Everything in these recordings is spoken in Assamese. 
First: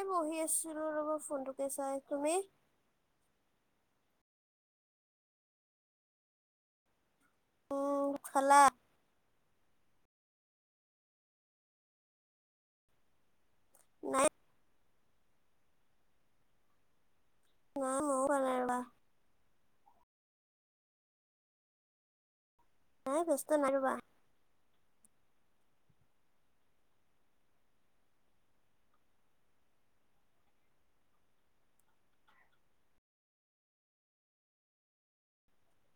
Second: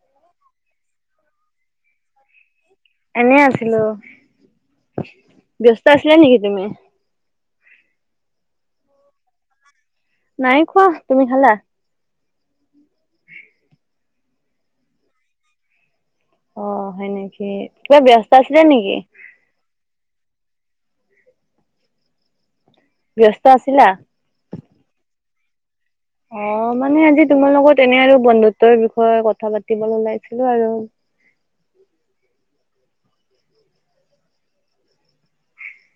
এই বহি আছিলো ৰ'ব ফোনটোকে চাই তুমি? এনে আছিলো, উস্, ব্যস্ত আছিলা নেকি তুমি? ও ও ও খালা। নাই খোৱা তুমি খালা? নাই অ অ, হয় নেকি, নাই কিবা ময়ো ব্যস্ত খোৱা নাই আছিলে ৰ'বা নেকি? নাই ব্যস্ত নাই আছিলা। ৰ'বা অ মানে আজি তোমাৰ লগত এনে আৰু বন্ধুত্বৰ বিষয়ে কথা পাতিব ওলাইছিলো আৰু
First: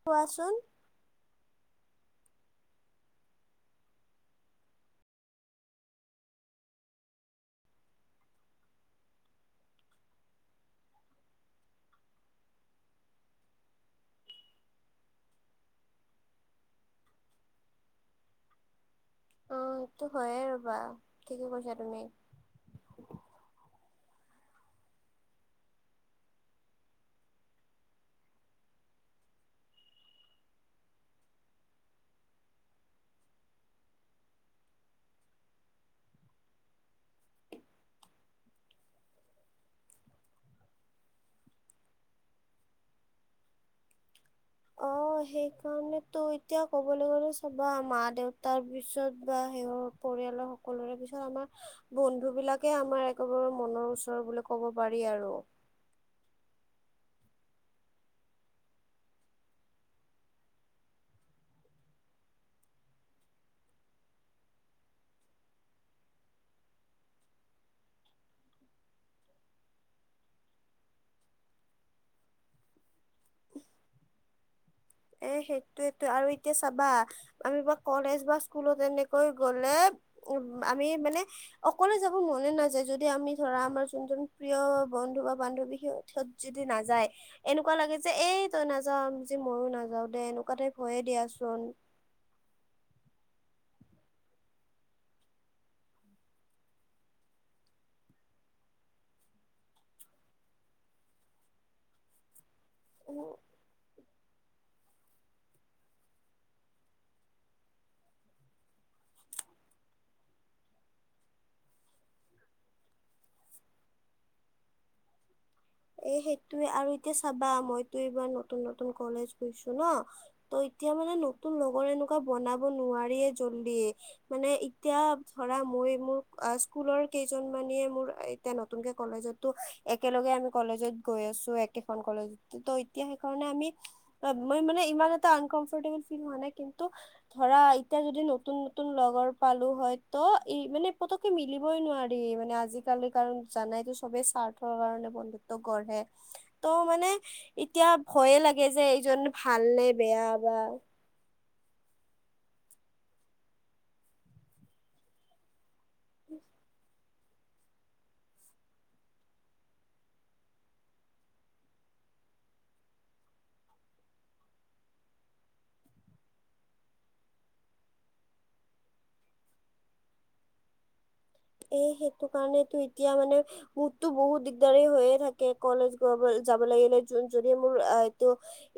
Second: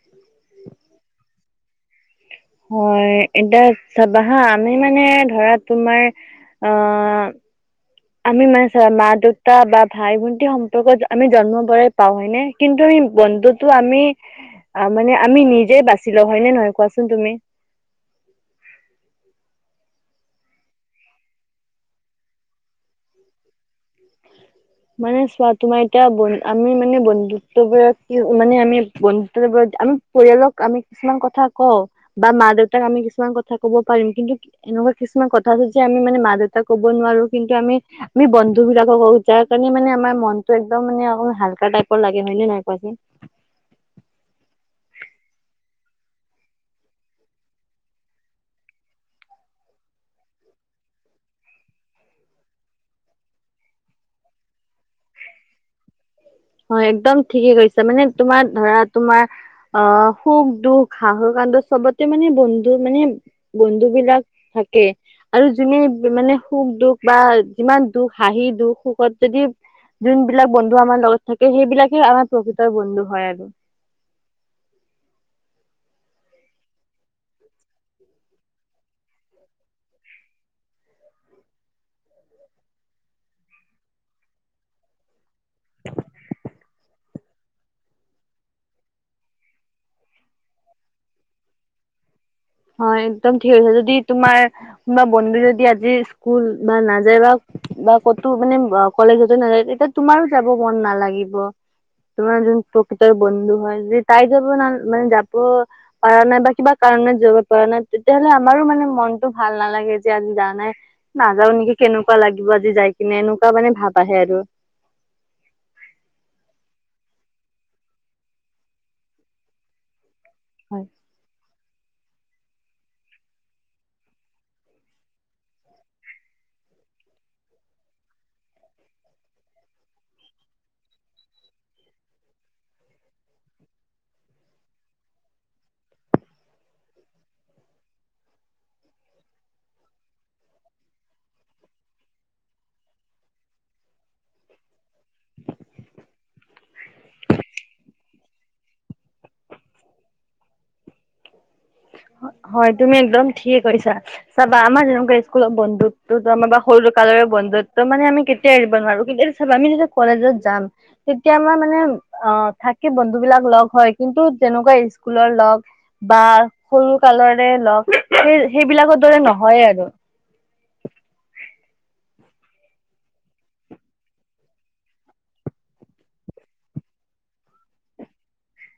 কোৱাচোন? হয় এতিয়া চাবা হা আমি মানে ধৰা তোমাৰ ই ই ই আ অ অ অ অ অ। আমি মানে চোৱা মা-দেউতা বা ভাই-ভণ্টীৰ সম্পৰ্কতো আমি জন্মৰ পৰাই পাওঁ হয়নে। কিন্তু ই বন্ধুতো আমি এ এ এ এ মানে আমি নিজে বাচি লঁও হয়নে নহয় কোৱাচোন তুমি? অ অ অ, সেইটো হয়য়ে ৰবা ঠিকে কৈছা তুমি। [unintelligible] মানে চোৱা তোমাৰ এতিয়া বন আমি মানে বন্ধুত্ব বত মানে আমি বন্ধুত্ব বত আম পৰিয়ালক আমি কিছুমান কথা কওঁ বা মা-দেউতাক আমি কিছুমান কথা কব পাৰিম কিন্তু এনেকুৱা কিছুমান কথা আছে যে আমি মানে মা-দেউতাক কব নোৱাৰো কিন্তু আমি ই আহ্ আমি বন্ধু বিলাকক যাৰ কাৰণে মানে আমাৰ মনটো একদম মানে অকন হালকা টাইপৰ লাগে হয় নে নাহয় কোৱাচোন? অ'। সেই কাৰণেতো এতিয়া ক'বলৈ গ'লে চাবা, মা দেউতাৰ পিছত বা সেই পৰিয়ালৰ সকলোৰে পিছত আমাৰ বন্ধু বিলাকে আমাৰ একেবাৰে মনৰ ওচৰ বুলি ক'ব পাৰি আৰু। হয়, একদম ঠিকে কৈছা। মানে তোমাৰ ধৰা তোমাৰ অ' সুখ দুখ হাঁহি কান্দোন চবতে মানে বন্ধু মানে বন্ধু বিলাক থাকে। আৰু যোনে মানে সুখ দুখ বা যিমান দুখ হাঁহি দুখ সুখত যদি যোনবিলাক বন্ধু আমাৰ লগত থাকে সেইবিলাকে আমাৰ প্ৰকৃতৰ বন্ধু হয় আৰু। এ সেইটোৱেটো, আৰু এতিয়া চাবা আমি বা কলেজ বা স্কুলত এনেকৈ গ'লে উ আমি মানে অকলে যাব মনে নাযায়, যদি আমি ধৰা আমাৰ যোনজন প্ৰিয় বন্ধু বা বান্ধৱী সিহ'ত যদি নাযায়, এনেকুৱা লাগে যে এই তই নাযাৱ যে মইও না যাও দে এনেকুৱা টাইপ হয়ে দিয়াচোন। হয়, একদম ঠিক কৈছে। যদি তোমাৰ কোনোবা বন্ধু যদি আজি স্কুল ভাল নাযায় বা বা ক'তো মানে কলেজতে নাযায় তেতিয়া তোমাৰো যাব মন নালাগিব। তোমাৰ যোন প্ৰকৃতৰ বন্ধু হয়। তাই যাব ন মানে যাব পাৰা নাই বা কিবা কাৰণত যা যোৱা নাই, তেতিয়াহ'লে আমাৰো মানে মনতটো ভাল নালাগে, যে আজি যা নাই। নাযাও নেকি কেনেকুৱা লাগিব আজি যাই কিনে এনেকুৱা মানে ভাব আহে আৰু। এ সেইটোৱে, আৰু এতিয়া চাবা মইতো এইবাৰ নতুন নতুন কলেজ গৈছো ন। ত' হয় এতিয়া মানে নতুন লগৰ এনেকুৱা বনাব নোৱাৰিয়ে জল্ডি। মানে এতিয়া ধৰা মই মোৰ স্কুলৰ কেইজন মানে মোৰ এতিয়া নতুনকে কলেজত ত' একেলগে আমি কলেজত গৈ আছো, একেখন কলেজত ত এতিয়া সেইকাৰণে আমি মই মানে ইমান এটা আনকম্ফৰ্টেবল ফিল হোৱা নাই। কিন্তু ধৰা এতিয়া যদি নতুন নতুন লগৰ পালো হয়, ত' এই মানে পুতুক কে মিলিবই নোৱাৰি, মানে আজিকালি কাৰণ জানাইতো সবেই স্বাৰ্থৰ কাৰণে বন্ধু ত্ব গঢ়ে। ত' মানে এতিয়া ভয়ে লাগে যে এইজন ভাল নে বেয়া। বা হয় তুমি একদম ঠিকে কৈছা। চাবা আমাৰ যেনেকুৱা স্কুলত বন্ধু তো আমাৰ বা সৰুটো কালৰে বন্ধুত্ব মানে আমি কেতিয়া এৰিব নোৱাৰো, কিন্তু চাবা আমি যেতিয়া কলেজত যাম তেতিয়া আমাৰ মানে অ' থাকে বন্ধুবিলাক লগ হয়। কিন্তু তেনেকুৱা স্কুলৰ লগ বা সৰু কালৰে লগ সেই সেইবিলাকৰ দৰে নহয়ে আৰু। এ সেইটো কাৰণেতো এতিয়া মানে মোৰটো বহুত দিগদাৰী হৈয়ে থাকে, কলেজ গ বল যাব লাগিলে যদি মোৰ আ এইটো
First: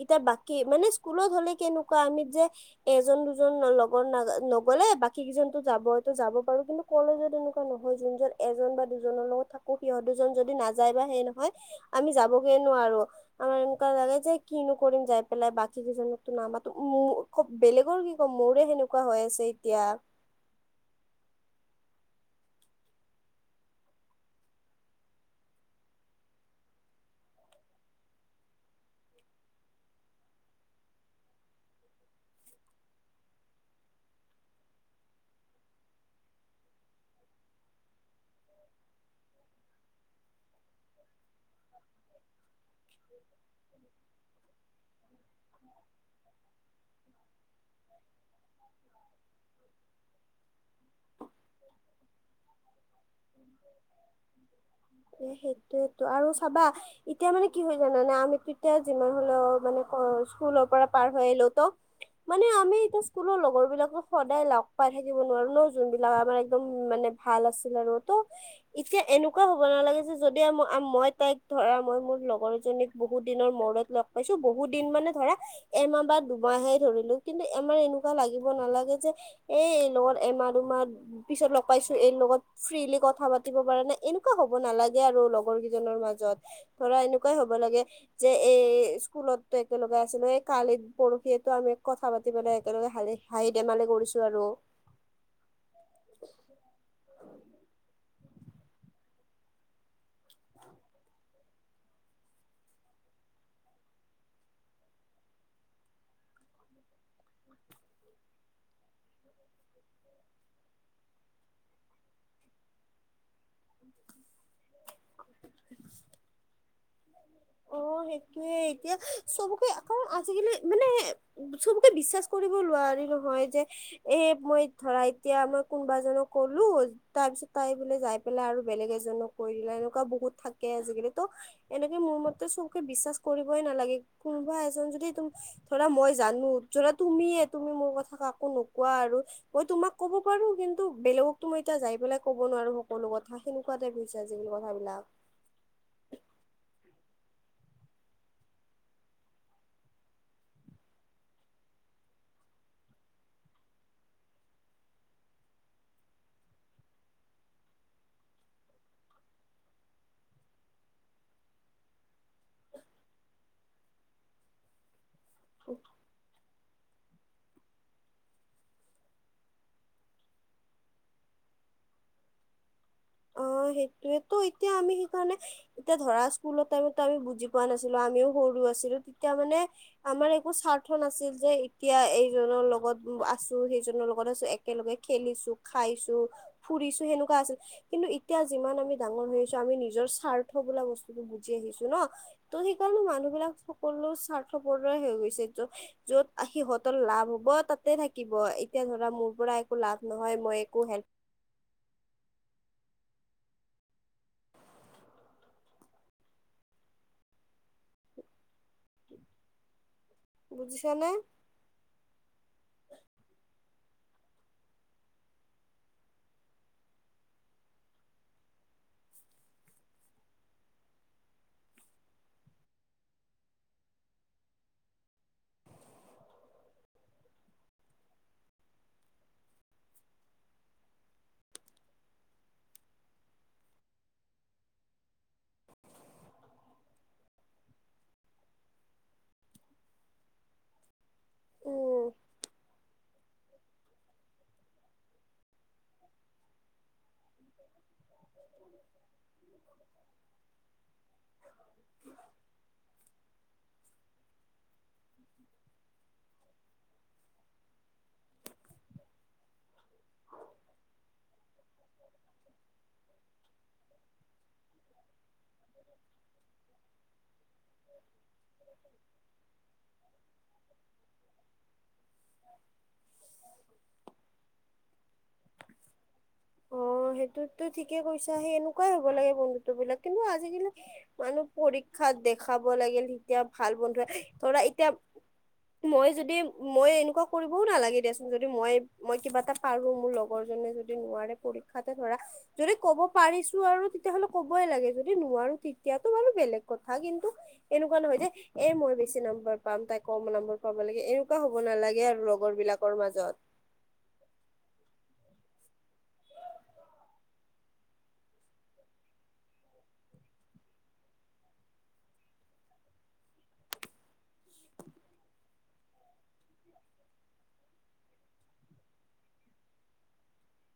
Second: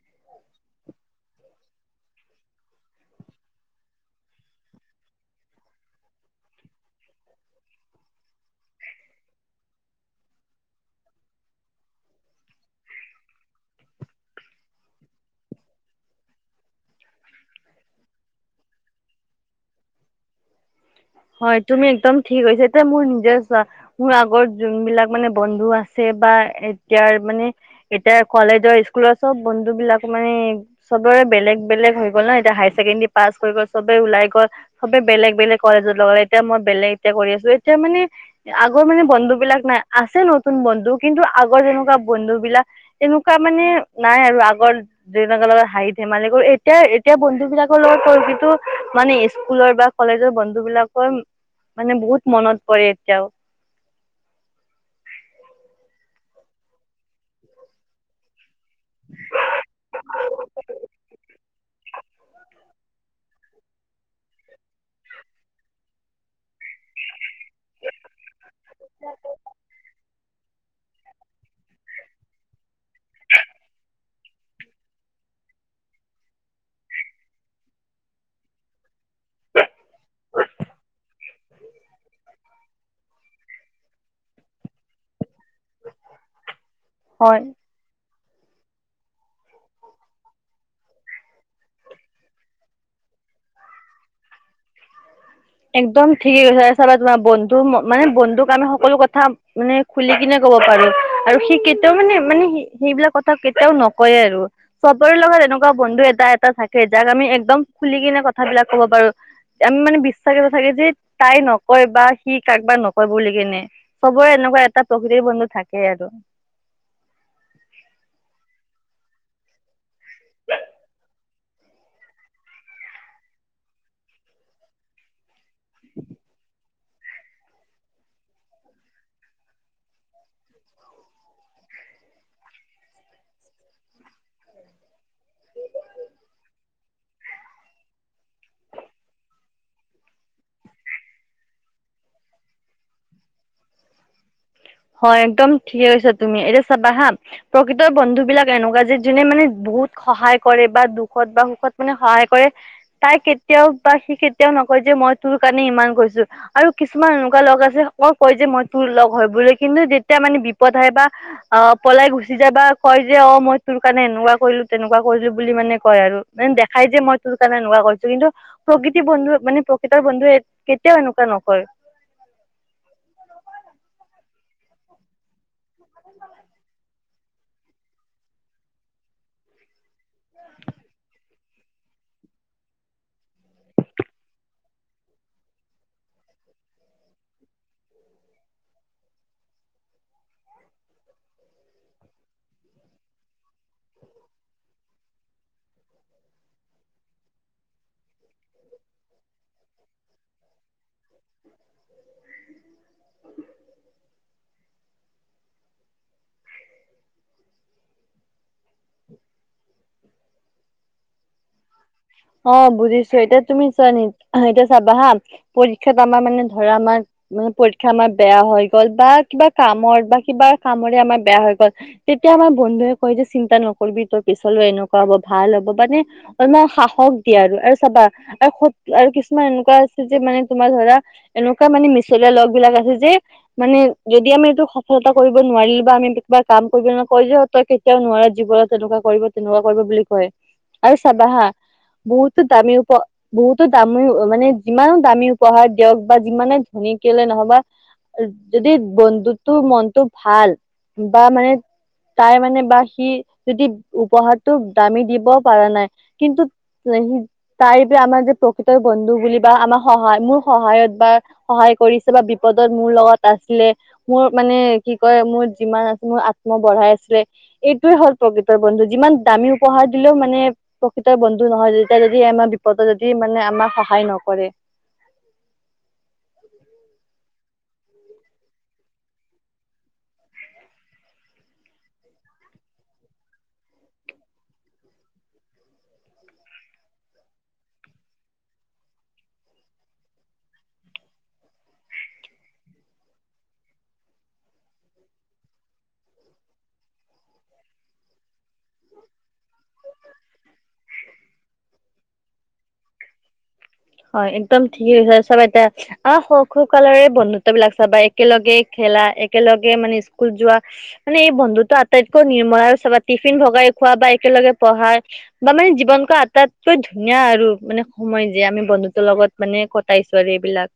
এতিয়া বাকী, মানে স্কুলত হ'লে কেনেকুৱা আমি যে এজন দুজন লগৰ নাজা নগলে বাকী কেইজনো যাবতো যাব পাৰো, কিন্তু কলেজত নহয় যোনজন এজন বা দুজনৰ লগত থাকো সিহঁত দুজন যদি নাযায় বা সেই নহয় আমি যাবগে নোৱাৰো। আমাৰ এনেকুৱা লাগে যে কিনো কৰিম যাই পেলাই বাকী দুজনীকটো নামাতো, উম খুব বেলেগৰ কি কম মোৰে সেনেকুৱা হৈ আছে এতিয়া। হয় তুমি একদম ঠিক কৈছা। এতিয়া মোৰ নিজৰে চোৱা মোৰ আগত যোনবিলাক মানে বন্ধু আছে, বা এতিয়াৰ মানে এতিয়া কলেজৰ স্কুলৰ চব বন্ধুবিলাক মানে চবৰে বেলেগ বেলেগ হৈ গ'ল না, এতিয়া হায়াৰ ছেকেণ্ডেৰী পাছ হৈ গ'ল চবে ওলাই গ'ল। চবে বেলেগ, বেলেগ কলেজত লগালে এতিয়া মই বেলেগকে কৰি আছোঁ এতিয়া মানে। আগৰ মানে বন্ধুবিলাক নাই আছে নতুন বন্ধু কিন্তু আগৰ যেনেকুৱা বন্ধুবিলাক তেনেকুৱা মানে নাই আৰু আগৰ। [unintelligible] লগত হাঁহি ধেমালি কৰোঁ এতিয়া, এতিয়া বন্ধু বিলাকৰ লগত কৰোঁ কিন্তু মানে স্কুলৰ বা। কলেজৰ বন্ধুবিলাকৰ মানে বহুত মনত পৰে এতিয়াও। এ সেইটোৱেটো আৰু চাবা এতিয়া মানে কি হয় জানানে আমি এতিয়া যিমান হ'লেও মানে কলে স্কুলৰ পৰা পাৰ হৈ আহিলো তো মানে আমি কোনো লগৰ বিলাকক সদায় লগ পাই থাকিব নোৱাৰো নহ যোনবিলাক আমাৰ একদম মানে। ভাল আছিল আৰু তো এতিয়া এনেকুৱা নালাগে যে যদি মই তাইক ধৰা মই মোৰ লগৰজনীক বহুত দিনৰ মূৰত লগ পাইছোঁ বহুত দিন মানে ধৰা। এমাহ বা দুমাহে ধৰিলো কিন্তু আমাৰ এনেকুৱা লাগিব নালাগে যে। এ এই লগত এমাহ দুমাহ পিছত লগ পাইছো এই লগত ফ্ৰিলি কথা পাতিব পাৰা নাই এনেকুৱা হ'ব নালাগে আৰু লগৰ কেইজনৰ মাজত ধৰা এনেকুৱাই হয়। হ'ব লাগে। যে এই স্কুলত একেলগে আছিলো এই কালিত পৰহিয়েটো আমি কথা পাতি পেলাই একেলগে হা হাঁহি ধেমালি কৰিছোঁ আৰু। একদম ঠিকেই কৈছে চাবা তোমাৰ বন্ধু মানে বন্ধুক আমি সকলো কথা। মানে খুলি কিনে ক'ব পাৰোঁ। আৰু সি কেতিয়াও মানে, মানে সেইবিলাক কথা কেতিয়াও নকয়েই আৰু। চবৰে লগত এনেকুৱা বন্ধু এটা, এটা থাকে যাক আমি একদম খুলি কিনে কথাবিলাক ক'ব পাৰোঁ। [unintelligible] মানে [unintelligible] চবৰে এটা প্ৰকৃত বন্ধু থাকে আৰু। অ সেইটোৱে এতিয়া চবকে আকৌ আজিকালি মানে। চবকে বিশ্বাস কৰিব নোৱাৰি নহয় যে এ মই। ধৰা এতিয়া মই কোনোবা এজনক ক'লো। তাৰপিছত তাই বোলে যাই পেলাই আৰু বেলেগ এজনক কৈ দিলে এনেকুৱা বহুত থাকে আজিকালি তো'। এনেকে মোৰ মতে চবকে বিশ্বাস কৰিবই নালাগে কোনোবা এজন যদি ত ধৰা মই জানো ধৰা তুমিয়ে তুমি মোৰ কথা কাকো নোকোৱা আৰু। মই তোমাক ক'ব পাৰোঁ কিন্তু বেলেগকটো মই এতিয়া যাই পেলাই ক'ব নোৱাৰো সকলো কথা। সেনেকুৱা টাইপ হৈছে আজিকালি কথাবিলাক। হয় একদম ঠিকে কৈছা তুমি এতিয়া চাবা হা। প্ৰকৃতৰ বন্ধু বিলাক এনেকুৱা যে যোনে মানে বহুত সহায় কৰে বা দুখত বা সুখত মানে সহায় কৰে। তাই কেতিয়াও বা সি কেতিয়াও নকয় যে মই তোৰ কাৰণে ইমান কৰিছোঁ। আৰু কিছুমান এনেকুৱা লগ আছে [unintelligible] কয় যে মই তোৰ লগ হয় বুলি কিন্তু যেতিয়া মানে বিপদ আহে বা। অ পলাই গুচি যায় বা কয় যে অ মই তোৰ কাৰণে এনেকুৱা কৰিলো তেনেকুৱা কৰিলো। বুলি মানে কয় আৰু মানে দেখাই যে মই তোৰ কাৰণে‌ এনেকুৱা কৰিছো কিন্তু। প্ৰকৃতিৰ বন্ধু মানে প্ৰকৃতৰ বন্ধুৱে কেতিয়াও এনেকুৱা নকয়। অ সেইটোৱেতো এতিয়া আমি সেইকাৰণে এতিয়া ধৰা স্কুলৰ টাইমত। আমি বুজি পোৱা নাছিলো আমিও সৰু আছিলো তেতিয়া মানে। আমাৰ একো স্বাৰ্থ নাছিল যে এতিয়া এইজনৰ লগত আছোঁ সেইজনৰ লগত আছোঁ একেলগে খেলিছো খাইছো ফুৰিছো সেনেকুৱা আছিল কিন্তু এতিয়া যিমান আমি ডাঙৰ হৈ আহিছো আমি নিজৰ স্বাৰ্থ বোলা বস্তুটো বুজি আহিছো নহ। ত' সেইকাৰণে মানুহ বিলাক সকলো স্বাৰ্থপৰ দৰে হৈ গৈছে ত'। য'ত সিহঁতৰ লাভ হব তাতে থাকিব এতিয়া ধৰা মোৰ পৰা একো লাভ নহয় মই একো হেল্প [inaudible] বুজিছা নে? অ', বুজিছো এতিয়া তুমি চোৱা নি এতিয়া চাবা হা পৰীক্ষাত আমাৰ মানে ধৰা আমাৰ মানে পৰীক্ষা আমাৰ বেয়া হৈ গ'ল বা কিবা কামত বা কিবা কামৰে আমাৰ বেয়া হৈ গ'ল তেতিয়া আমাৰ বন্ধুৱে কয় যে, চিন্তা নকৰিবি তই পিছলৈ এনেকুৱা কৰা ভাল হ'ব মানে অলমান [unintelligible] হ'ক দিয়া আৰু আৰু চাবা আৰু স আৰু কিছুমান এনেকুৱা আছে যে মানে তোমাৰ ধৰা এনেকুৱা মানে মিছলীয়া লগ বিলাক আছে যে মানে যদি আমি এইটো সফলতা কৰিব নোৱাৰিলো বা আমি কিবা কাম কৰিব ন কয় যে তই কেতিয়াও নোৱাৰ জীৱনত তেনেকুৱা কৰিব তেনেকুৱা কৰিব বুলি কয় আৰু চাবা হা উম বহুত দামী উপ বহুতো দামী মানে যিমানো দামী উপহাৰ দিয়ক বা যিমানে ধন কিয়লৈ নহ'বা যদি বন্ধুতৰ মনটো ভাল বা মানে তাই মানে বা সি যদি উপহাৰটো দামি দিব পৰা নাই কিন্তু সি তাৰ আমাৰ যে প্ৰকৃত বন্ধু বুলি বা আমাৰ সহায় মোৰ সহায়ত বা সহায় কৰিছে বা বিপদত মোৰ লগত আছিলে। মোৰ মানে কি কয় মোৰ যিমান আছে মোৰ আত্ম বঢ়াই আছিলে এইটোৱে হ'ল প্ৰকৃতৰ বন্ধু যিমান দামী উপহাৰ দিলেও মানে প্ৰকৃতৰ বন্ধু। নহয় তেতিয়া যদি আমাৰ বিপদত যদি মানে আমাক সহায় নকৰে। অ', সেইটোতো ঠিকে কৈছা সেই এনেকুৱাই হ'ব লাগে বন্ধুত্ব বিলাক কিন্তু আজিকালি। মানুহ পৰীক্ষাত দেখাব লাগিল তেতিয়া ভাল বন্ধু ধৰা এতিয়া মই যদি মই এনেকুৱা কৰিবও নালাগে দিয়াচোন যদি মই মই কিবা এটা পাৰো মোৰ লগৰ জনে যদি নোৱাৰে পৰীক্ষাতে ধৰা যদি ক'ব পাৰিছো আৰু তেতিয়াহ'লে ক'বই লাগে যদি নোৱাৰো তেতিয়াতো বাৰু বেলেগ কথা কিন্তু এনেকুৱা নহয় যে এ, মই বেছি নম্বৰ পাম তাই কম নম্বৰ পাব লাগে এনেকুৱা হ'ব নালাগে আৰু লগৰ বিলাকৰ মাজত হয় একদম ঠিকেই হৈছে চব এতিয়া আহ সৰু সৰুকালৰে বন্ধু তবিলাক [unintelligible] চাবা একেলগে খেলা, একেলগে মানে স্কুল যোৱা মানে এই বন্ধুতটো আটাইতকৈ নিৰ্মলাৰ বা টিফিন ভগাই খোৱা বা একেলগে পঢ়া বা মানে জীৱন ক আটাইতকৈ ধুনীয়া আৰু মানে সময় যে আমি বন্ধুতৰ লগত মানে কটাইছো আৰু এইবিলাক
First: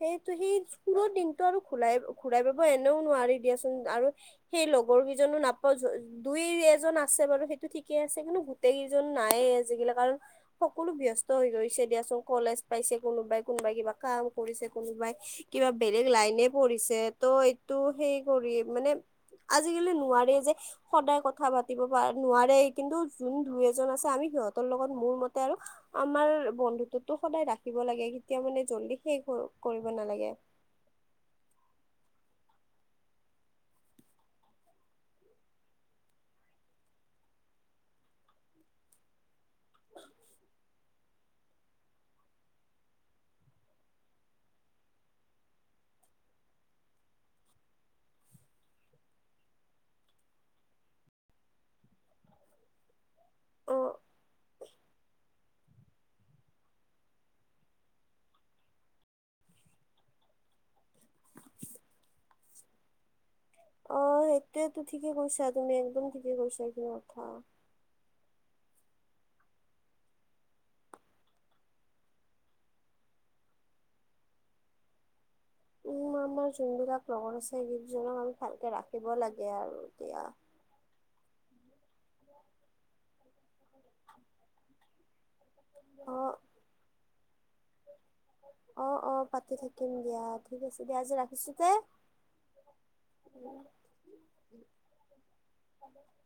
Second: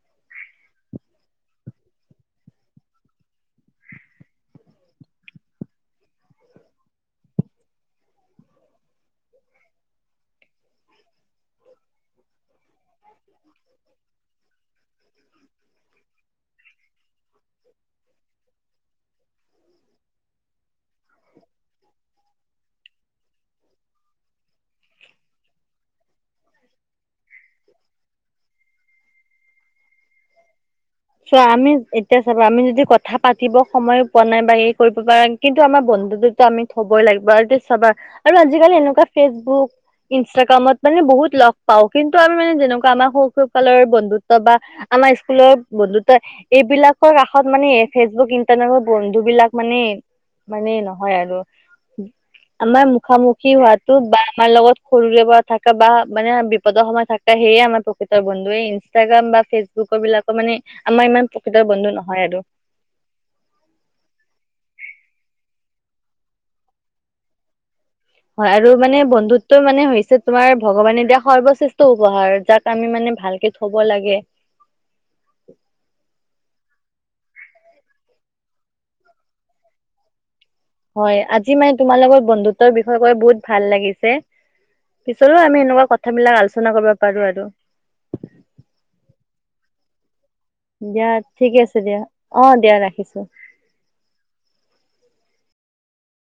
সেইটো সেই স্কুলৰ দিনটো আৰু ঘূৰাই ঘূৰাই পাব এনেও নোৱাৰি দিয়াচোন আৰু সেই লগৰ কেইজনো নাপাওঁ দুই -এজন আছে বাৰু সেইটো ঠিকেই আছে কিন্তু গোটেই কেইজন নাই আজিকালি কাৰণ সকলো ব্যস্ত হৈ গৈছে দিয়াচোন কলেজ পাইছে কোনোবাই কোনোবাই কিবা কাম কৰিছে কোনোবাই কিবা বেলেগ লাইনে পঢ়িছে ত' এইটো হেই কৰি মানে আজিকালি নোৱাৰে যে সদায় কথা পাতিব নোৱাৰে কিন্তু জোন দুই এজন আছে আমি সিহঁতৰ লগত মোৰ মতে আৰু আমাৰ বন্ধুত্বটো সদায় ৰাখিব লাগে কেতিয়া মানে জল্দি শেষ কৰিব নালাগে। চোৱা আমি এতিয়া চাব আমি যদি কথা পাতিব সময়ো পোৱা নাই বা এই কৰিব পৰা কিন্তু আমাৰ বন্ধু দেতো আমি থবই লাগিব আৰু চাবা আৰু আজিকালি এনেকুৱা ফেচবুক, ইনষ্টাগ্ৰামত। মানে বহুত লগ পাওঁ কিন্তু আমি মানে যেনেকুৱা আমাৰ সৰুকালৰ বন্ধুত্ব বা আমাৰ স্কুলৰ বন্ধুত এইবিলাকৰ কাষত মানে ফেচবুক ইণ্টাৰনেট বন্ধু বিলাক মানে মানে নহয় আৰু আমাৰ মুখামুখি অ হোৱাতো বা আমাৰ লগত সৰুৰে পৰা থকা বা মানে বিপদৰ সময় থাকে, সেয়ে আমাৰ প্ৰকৃতৰ বন্ধু, ইনষ্টাগ্ৰাম বা ফেচবুকৰ বিলাক মানে আমাৰ ইমান প্ৰকৃত বন্ধু নহয় আৰু। অ, সেইটোয়েতো, ঠিকে কৈছা, তুমি একদম ঠিকে কৈছা এইটো কথা। হয় আৰু মানে বন্ধুত্ব মানে হৈছে, তোমাৰ ভগৱানে দিয়া সৰ্বশ্ৰেষ্ঠ উপহাৰ যাক আমি মানে, ভালকে থব লাগে। আমাৰ জোনবিলাক লগৰ আছে, গিফ্টজনক আমি ভালকে ৰাখিব লাগে আৰু এতিয়া। হয় আজি মানে তোমাৰ লগত বন্ধুত্বৰ বিষয়ে কৈ, বহুত ভাল লাগিছে। পিছলৈ আমি, এনেকুৱা কথা অ বিলাক আলোচনা কৰিব পাৰো আৰু। অ, অ, পাতি থাকিম দিয়া। ঠিক আছে দিয়া, আজি ঠিক ৰাখিছোঁ দে। আছে দিয়া অ দিয়া ৰাখিছো